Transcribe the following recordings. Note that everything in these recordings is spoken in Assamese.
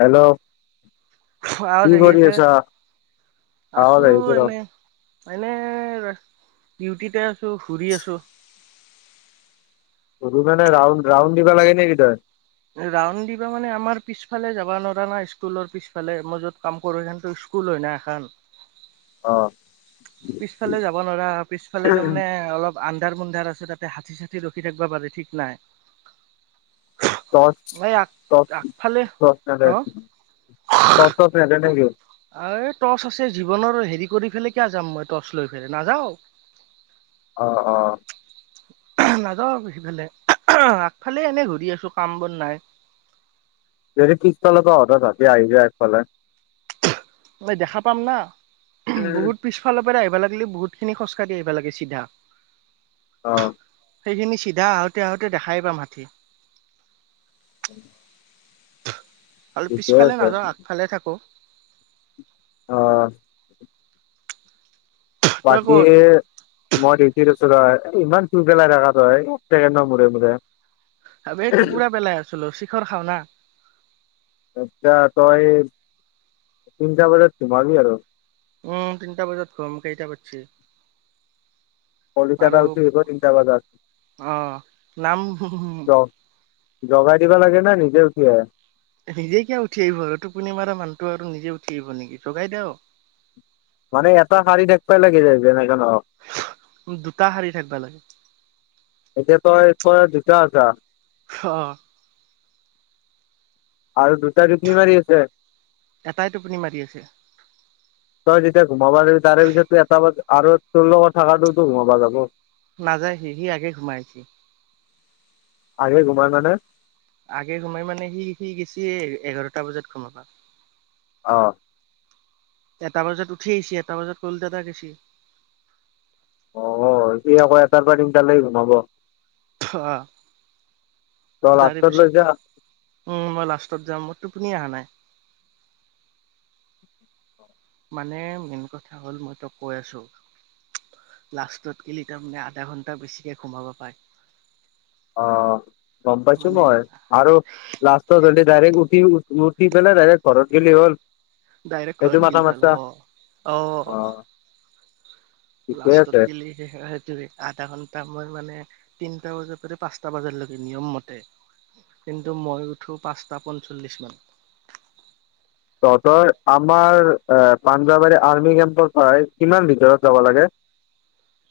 হেল্ল'। ফুৰাও কৰি জাগিছে আছা আৱাজ আছো আহিছে ৰ এনেই। এনেই ডিউটিতে আছো ঘুৰি আছো। ঘুৰি মানে ৰাউণ্ড, ৰাউণ্ড দিবা লাগে নে কি তই? ৰাউণ্ড দিবা মানে আমাৰ পিছফালে যাব নোৱাৰা না স্কুলৰ পিছফালে মই য'ত কাম কৰো সিহঁতৰ স্কুল। স্কুল হয় না এখন। অ পিছফালে যাব নোৱাৰা পিছফালে তাৰমানে অলপ - আন্ধাৰ মুন্ধাৰ আছে, তা'তে হাতী-চাথী ৰখি থাকিব পাৰে ঠিক নাই। এই আগ আগফালে হ [unintelligible] ৰ্টচ-ৰ্চচ নিদিয়ে নে কি? এই টৰ্চ আছে জীৱনৰ হেৰি কৰি পেলাই কিয় যাম মই টৰ্চ লৈ পেলাই নাযাওঁ। অ-অ। নাযাওঁ সিফালে, আগফালে এনেই ঘূৰি আছো কাম-বন নাই। যদি পিছফালৰ তহঁতৰ তা'তে আহি যায় আগফালে? মই দেখা পাম না। বহুত- পিছফালৰ পৰা আহিব লাগিলে বহুত খিনি খোজকাঢ়ি আহিব লাগে চিধা। অহ। সেইখিনি চিধা আহোঁতে-আহোঁতে দেখাই পাম হাতী। উম। আৰু পিছফালে নাযাওঁ, আগফালে থাকো। অ। তই ক'ত? বাকী- মই ডিউটি আছো ৰ। ইমান থু পেলাই থাকে তই ছেকেণ্ডৰ মোৰে -মোৰে। এই টুকুৰা পেলাই আছিলো, চিখৰ খাও না। এতিয়া তই তিনিটা বজাত সোমাবি আৰু। উমঁ, তিনিটা বজাত সোমাম, কেইটা বাজিছে? [inaudible] কলিতা দাৰ তিনিটা অ নাম বজাত আছে। জগাই দিব লাগে নে? নিজে উঠি আহে। নিজে কিয় উঠি আহিব আৰু। টোপুনি মাৰা মানুহটো আৰু নিজে উঠিয় আহিব নেকি জগাই দিয়ক। মানে এটা শাৰী দেখাবই লাগে, যেনেকে নহওঁক। দুটা শাৰী থাকিব লাগে। এতিয়া তই দুটা আছা? অঁহ। আৰু দুুটা ৰুটি মাৰি আছে। এটাই টোপনি মাৰি আছে। [inaudible] তই যেতিয়া ঘোমাবা যাবি। তাৰে পিছটো এটা আৰু তোৰ লগত থকাটো ঘোমাবা যাব। নাযায় সি, সি আগে সোমাইছে। আগে ঘোমাই মানে? আগে ঘোমাই মানে সি -সি এতিয়া গেছে'হে এঘাৰটা বজাত ঘোমাব। অহ। এটা বজাত উঠি আহিছে, এটা বজাত ক'ল দাদা গৈছে। অ সি আকৌ এটাৰ পৰা তিনিটালৈ গুমাব। অ, তই বাৰীৰ লাষ্টত লৈ যা পিছটোৰ। ও মই লাষ্টত যাম। মোৰ টোপনি অহা নাই। মানে মেইন কথা হ'ল মই টোক কৈ আছো। লাষ্টত গিলি তাৰমানে আধা ঘন্টা বেছিকে সোমাব পায়। অ, গম পাইছো মানে মই। আৰু লষ্টতে ডাইৰেক্ট, উঠি -উঠি পেলাই ডাইৰেক্ট ঘৰত গলেই হ'ল। ডাইৰেক সেইটো ঘৰত মাথা গলেই হল। মাৰছা অ - অ। ঠিকে লাষ্টত আছে গলে, সেই আধা ঘন্টা মই মানে। তিনিটা বজাৰ পৰা পাঁচটা বজালৈকে নিয়ম মতে। কিন্তু মই উঠো পাঁচটা পঞ্চল্লিছ মানত। তহঁতৰ, আমাৰ এ পাঞ্জাবাৰী আৰ্মি কেম্পৰ পৰাই কিমান ভিতৰত যাব লাগে?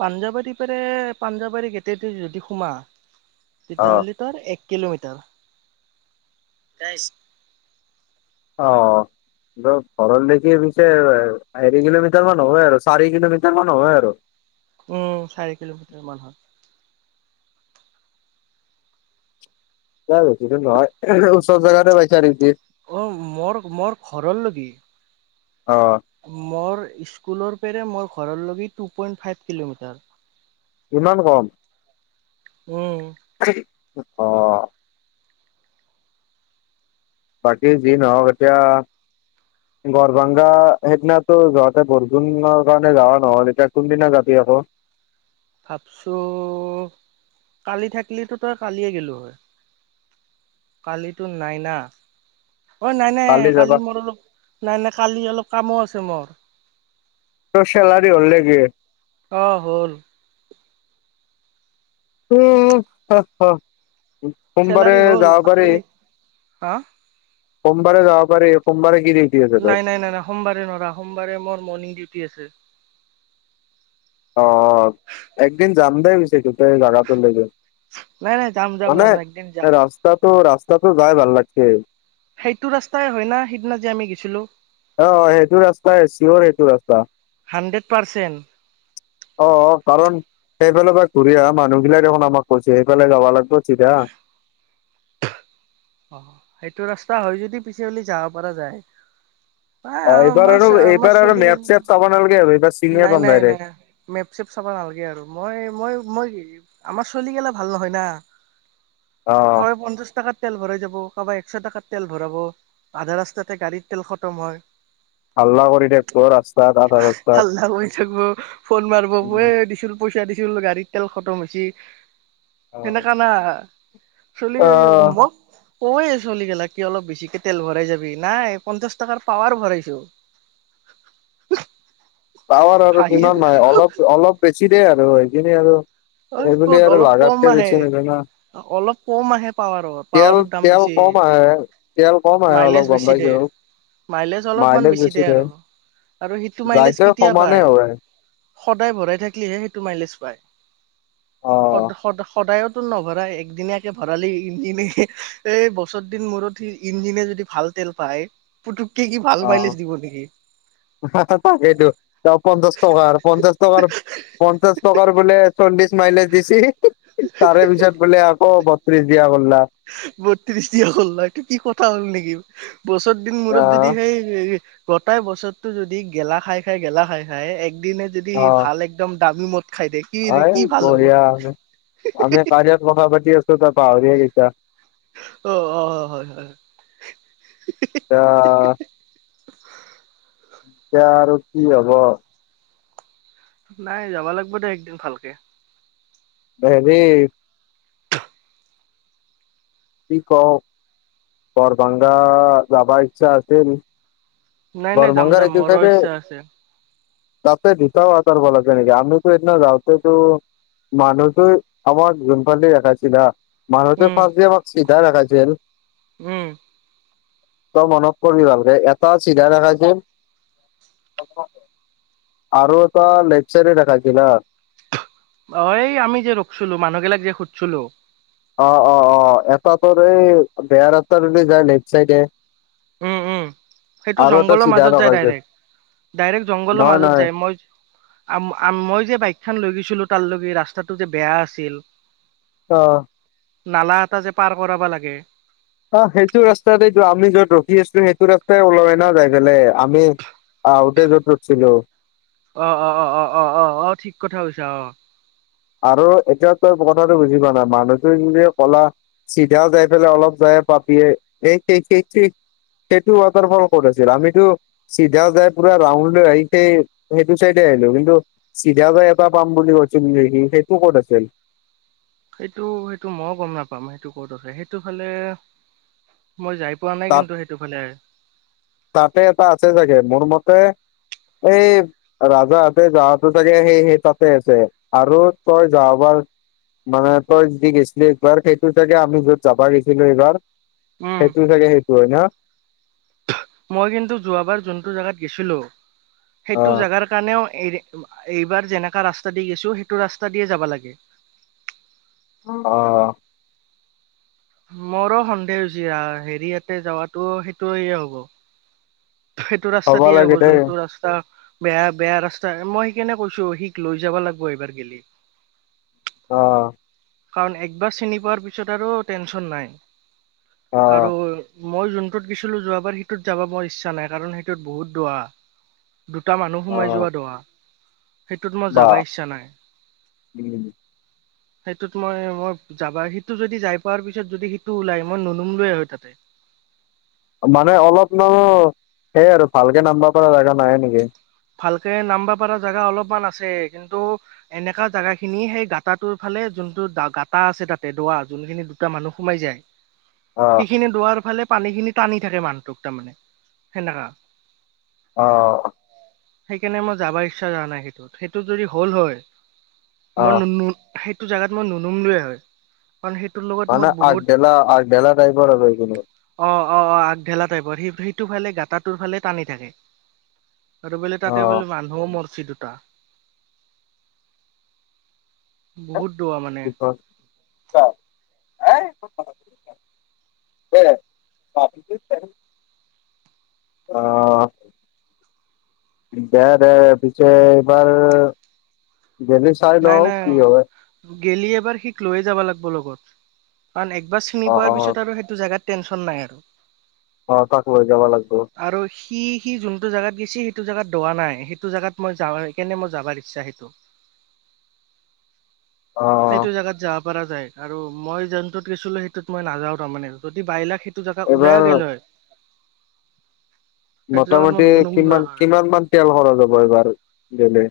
পাঞ্জাৱাৰী ফালে, পাঞ্জাৱাৰী গেটেদি যদি সোমাই। অ তেতিয়াহ'লে, এক কিলোমিটাৰ। অ। ঘৰ ভেটি পিছে আৰৈ কিলোমিটাৰ মান হয় আৰু, চাৰি কিলোমিটাৰ মান হয় আৰু। উম, চাৰি কিলোমিটাৰ মানহে হয়। অ বেছি দূৰ নহয়। ওচৰত জেগাতে পাইচা নেকি? অ, মোৰ -মোৰ ঘৰলৈ নেকী? অ। মোৰ স্কুলৰ পৰা মোৰ ঘৰলৈকে টু পইণ্ট ফাইভ কিলোমিটাৰ। ইমান কম। উম। [inaudible] অ। বাকী যি নহওক এতিয়া গৰভাংগা সেইদিনাতো যহতে বৰষুণৰ কাৰণে যোৱা নহল, এতিয়া কোনদিনা যাবি আকৌ। ভাবছো, কালি থাক্লিটো তই কালিয়ে গেলো হয়। কালিতো নাইনা। অ', নাই-নাই কালি মোৰ অলপ, নাই-নাই কালি অলপ কামো আছে মোৰ। তোৰ চেলাৰী হল নেকি?। অ', হ'ল। [inaudible] সোমবাৰে চেলাৰী হ'ল যাব পাৰি। কালি হা সোমবাৰে যাব পাৰি, সোমবাৰে কি দি নাই-নাই-নাই-নাই সোমবাৰে নৰা, সোমবাৰে মোৰ মৰ্ণিং ডিউটি আছে। অ', একদিন যাম দে পিছে দুটাই জাগাটোলৈকে। নাই নাই যাম যাম মানে যাম একদিন যাম ৰাস্তাটো-ৰাস্তাটো যাই ভাল লাগে। সেইটো ৰাস্তাই হয় না সেদিনা যে আমি গেছিলো। অ', অ', সেইটো ৰাস্তাই চিয়ৰ সেইটো ৰাস্তা। হাণ্ড্ৰেড পাৰ্চেন্ট অ', অ', কাৰণ সেইফালৰ পৰা ঘূৰি আহা মানুহগিলাই দেখোন আমাক কৈছে সেইফালে যাব লাগিব চিধা। অ', সেইটো ৰাস্তা হয় যদি পিছে উলি যাব পৰা যায়। নাই অ', এইবাৰ আৰু আমাৰ এইবাৰ আৰু মেপ-চেপ চাব নালাগে আৰু এইবাৰ চি নাই-নাই-নাই। মেপ-চেপ চাব নালাগে আৰু, মই-মই-মই আমাৰ ছোৱালীগিলা ভাল নহয় না। অ', এই পঞ্চাছ টাকাত তেল ভৰাই যাব কাবা একশ টকাত তেল ভৰাব, আধা ৰাস্তাতে গাড়িত তেল খতম হয়। হাল্লা কৰি থাকব ৰাস্তাত [unintelligible] হাল্লা কৰি থাকিব, ফোন মাৰিব অয়ে দিছোৰো পইচা দিছিলো গাড়ীত তেল খতম হৈছে, সেনেকা না অ চলিগেই মোক কৈ আছোঁ আমি গেলাক কি অলপ বেছিকে তেল ভৰাই যাবি, নাই পঞ্চাশ টাকাৰ পাৱাৰ ভৰাইছো। পাৱাৰ আৰু হাঁহি কিমান হয় অলপ অলপ বেছি দিয়ে আৰু সেইখিনি আৰু অই এইবুলি ক'ত আৰু অলপ কম লাগাতকে বেছি আহে। নাযায় না অলপ কম আহে পাৱাৰত, তেল পাৱাৰৰ দাম তেল বেছি। কম আহে তেল কম আহে অলপ মাইলেজ গম বেছি পাইছো দিয়ে। মাইলেজ অলপমান বেছি দে আৰু, আৰু সেইটো মাইলেজ ৰাইজৰ কেতিয়া সমানে পায়? হয় সদায় ভৰাই থাক্লিহে সেইটো মাইলেছ পায়। সদ অ সদ সদায়তো নভৰাই একদিনীয়াকৈ ভৰালে ইঞ্জিনে এই বছৰ দিন মূৰত সি ইঞ্জিনে যদি ভাল তেল পাই, পুতুককে কি ভাল মাইলেছ দিব নেকি। ছাছা তাকেতো তেওঁ পঞ্চাশ টকাৰ পঞ্চাশ টকাৰ পঞ্চাশ টকাৰ বোলে চল্লিশ মাইলেজ দিছি তাৰে পিছত বোলে আকৌ বত্ৰিছ দিয়া কৰলা। বত্ৰিশ দিয়া হ'ল্লা, কি কথা হ'ল নেকি। বছৰ দিন মূৰত আহ যদি সেই গটাই বছৰটো যদি গেলা খাই খাই গেলা খাই খাই একদিনে যদি ভাল একদম দামী মদ খাইদে হয় বঢ়িয়া, আমি কায়াত কথা পাতি আছো তই পাহৰিয়ে গেইছা। অ' অ 'হয় হয় হয়। [unintelligible] এতিয়া আৰু কি হব? নাই যাব লাগব দে একদিন ভালকে। হেৰী কি কওঁ, বৰভাংগা যাবা ইচ্ছা আছিল। নাই নাই যাম বৰভাংগাৰ যাম এইটো মোৰো চাইডে ইচ্ছা আছে। তাতে [unintelligible] নেকি আমিতো সেই দিনা যাওঁতেতো মানু্হটোই আমাক যোনফালে এটা [unintelligible] মানুহটোৱে উম ভাৱি আমাক চিধা দেখাইছিল। উম। চব মনত কবি ভালকে এটা চিধা দেখাইছিল আৰু এটা লেফট চাইদে দেখাইছিল হা অ এই আমি যে ৰখছিলো মানুহবিলাক যে সুধছিলো অ অ অ এটা তোৰ এই বেয়া ৰাস্তাটো দি যায় লেফট চাইডে উম উম সেইটো আৰু এটা জংঘলৰ চিধা মাজত যায় দেখাইছিল ডাইৰেক্ট, ডাইৰেক্ট জংঘলৰ নহয় মাজত নহয় যায় মই আম আম মই যে বাইক খন লৈ গৈছিলো তালৈকে ৰাস্তাটো যে বেয়া আছিল অ নালা এটা যে পাৰ কৰাবা লাগে। অ সেইটো ৰাস্তাতেতো আমি য'ত ৰখি আছো সেইটো ৰাস্তাই ওলাই না যাই পেলাই আমি আহোঁতে য'ত উঠিছিলো। অ অ অ অ অ অ অ ঠিক কথা কৈছা অ। আৰু এতিয়াও তই কথাটো বুজি পোৱা নাই মানুহটো যদি কলা চিধা যাই পেলাই অলপ যায়ে পাবিয়ে [unintelligible] সেইটো ৱাটাৰফল ক'ত আছিল আমিতো চিধা যায় পোৰা ৰাউণ্ড লয় আহিছে সেইটো চাইডে আহিলো কিন্তু চিধা বাৰি এটা পাম বুলি কৈছিল যে সি, সেইটো ক'ত আছিল। সেইটো সেইটো ময়ো গম নাপাম সেইটো ক'ত আছে সেইটো ফালে মই যাই পোৱা নাই তাত কিন্তু সেইটোফালে। তাতে এটা আছে চাগে মোৰ মতে এই ৰাজাহঁতে যাৱাতো চাগে সেই সেই তাতে আছে, আৰু তই যোৱাবাৰ মানে তই যি গৈছিলি একবাৰ সেইটো চাগে আমি য'ত যাবা গৈছিলো এইবাৰ উম সেইটো চাগে সেইটো হয় ন। মই কিন্তু যোৱাবাৰ যোনটো জেগাত গেছিলো অ সেইটো জেগাৰ। সেই কাৰণেও এই এইবাৰ যেনেকা ৰাস্তা দি গৈছো সেইটো ৰাস্তা দিয়ে যাব লাগে। অ মোৰো সন্দেহ হৈছে হেৰিয়াতে যাৱাতো সেইটোয়ে হ'ব। সেইটো ৰাস্তা দিয়ে হ'ব লাগে দেই যোনটো ৰাস্তা বেয়া বেয়া ৰাস্তা মই সেই কাৰণে কৈছো সিক লৈ যাব লাগিব এইবাৰ গেলি অ। কাৰণ একবাৰ চিনি পোৱাৰ পিছত আৰু টেনচন নাই অ আৰু মই যোনটোত গৈছিলো যোৱাবাৰ সিটোত যাব মই ইচ্ছা নাই কাৰণ সেইটোত বহুত দূৰৰা। দুটা মানুহ অ সোমাই যোৱা [unintelligible] সেইটোত মোৰ বা যাবা ইচ্ছা নাই। উম। সেইটোত মই মই যাবা সিটো যদি যাই পোৱাৰ পিছত যদি সিটো ওলাই মই [inaudible] হয় তাতে। মানে অলপ মান সেই আৰু ভালকে নাম্বব পাৰা জেগা নাই নেকি? ভালকে নাম্বাৰ পাৰা জেগা অলপমান আছে কিন্তু এনেকা জেগা খিনি সেই গাটা টোৰ ফালে যোনটো দা গাটা আছে তাতে দোৱা যোনখিনি দুটা মানুহ সোমাই যায়। [inaudible] সেইখিনি দোৱাৰ ফালে পানী খিনি টানি থাকে মানুহটোক তাৰমানে সেনেকা। আহ্। সেইকাৰণে মোৰ যাবা ইচ্ছা যোৱা নাই কিন্তু সেইটোত সেইটো যদি হল হয় অ মই নো সেইটো জেগাত মই নুনুম লোৱে হয়। কাৰণ সেইটো লগত মোৰ মানে বহুত আগবেলা আগবেলা টাইপৰ আৰু সেইখিনি অ অ অ আগঢেলা টাইপৰ সে সেইটো ফালে গাটা টোৰ ফালে টানি থাকে। আৰু বোলে অ তাতে বোলে মানুহও মৰছি দুটা। বহুত দুৱা মানে। অ হেই [inaudible] অ। দে দে পিছে এইবাৰৰ নাই নাই হয় গেলি এবাৰ সিক লৈয়ে যাবা লাগিব লগত কাৰণ একবাৰ অ চিনি অ পোৱাৰ পিছত আৰু সেইটো জেগাত টেনশ্যন নাই আৰু অ তাক লৈ যাবা লাগব। আৰু সি সি যোনটো জেগাত গেছি সেইটো জেগাত দোৱা নাই সেইটো জেগাত মই যাওৱে সেইকাৰণে মই যাবাৰ ইচ্ছা সেইটো। অ সেইটো জেগাত যাব পৰা যায় আৰু মই যোনটোত গৈছিলো সেইটোত মই নাযাও তাৰমানে যদি বাইলাক সেই সেইটো জেগাত এইবাৰ ওলাইও গেলেও হয়। সেইটো জেগাত মই মোটামটি কিমান নুনুমিলো হয়। কিমান মান তেল খৰচ হব এইবাৰ গ'লে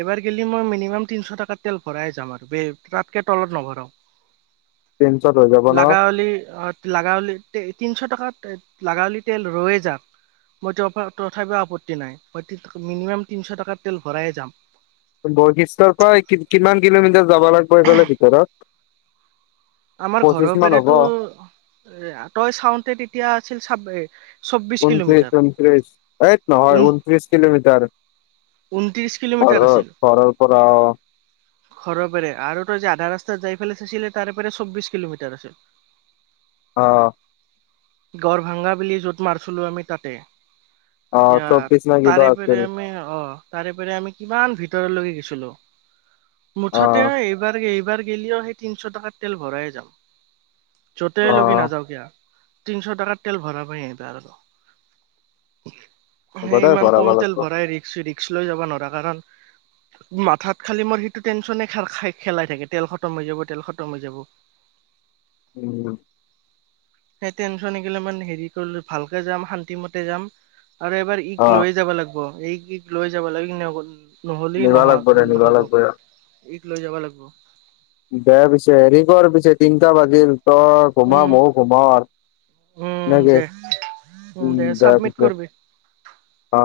এইবাৰ গেলি মই মিনিমাম তিনশ টকা তেল ভৰাই যাম আৰু বে তাতকে তলত নভৰাও। তিনশত হৈ যাব ন লাগাৱলি অত লাগাৱলী তে তিনছ টকাত লাগাৱলী তেল ৰৈয়ে যাক মই তেওঁ পা তথাপিও আপত্তি নাই মই মিনিমাম তিনশ টকা তেল ভৰায়ে যাম বৰশিষ্ঠৰ পৰা কি কিমান কিলোমিটাৰ যাব লাগব এইফালে ভিতৰত আমাৰ পঁচিশ ঘৰৰ মান হ'ব পেৰেতো এ তই চাওঁতে তেতিয়া আছিল চাব এ ঊনত্ৰি ঊনত্ৰিশ এইত নহয় ঊন ঊনত্ৰিছ কিলোমিটাৰ ঊনত্ৰিশ কিলোমিটাৰ ঘৰ আছিল ঘৰৰ পৰা ঘৰৰ পেৰে আৰু তই যে আধা ৰাস্তাত যাই পেলাই চাইছিলে তাৰে পৰা চৌবিশ কিলোমিটাৰ আছিল অ গড় ভাংগা বুলি য'ত মাৰছিলো আমি তাতে অ এতিয়া চৌব্বিশ নে কিবা তাৰে আছিল পেৰে মে অ তাৰে পেৰে আমি কিমান ভিতৰলৈ গৈছিলো অ মুঠতে এইবাৰ এইবাৰ গেলিও সেই তিনশ টকাত তেল ভৰাই যাম য'তে অ লগে নাযাও কিয় তিনশ টকাত তেল ভৰামে তাৰ আৰু হ'ব সেই দে ইমান ভৰাব কম লাগব তেল ভৰাই ৰিক্স ৰিক্স লৈ যাব নৰা কাৰণ মাথাত খালি মোৰ সেইটো টেনচনে খাৰ খাই খেলাই থাকে তেল খতম হৈ যাব তেল খতম হৈ যাব উম সেই টেনচশ্যন এগিলামান হেৰি কৰিলো ভালকে যাম শান্তি মতে যাম আৰু এবাৰ ইক অ লৈয়ে যাব লাগব ইক ইক লৈ যাব লাগিক নিৱা কোল নহ'লি নিবা লাগব দে নহয় নিবা নহ'ব লাগব ইক লৈ যাবা লাগব বেয়া পিছে হেৰি কৰ পিছে তিনটা বাজিল ত ঘোমা উম মও ঘুমাও আৰ উম নেকে দে উম দে পিছে অ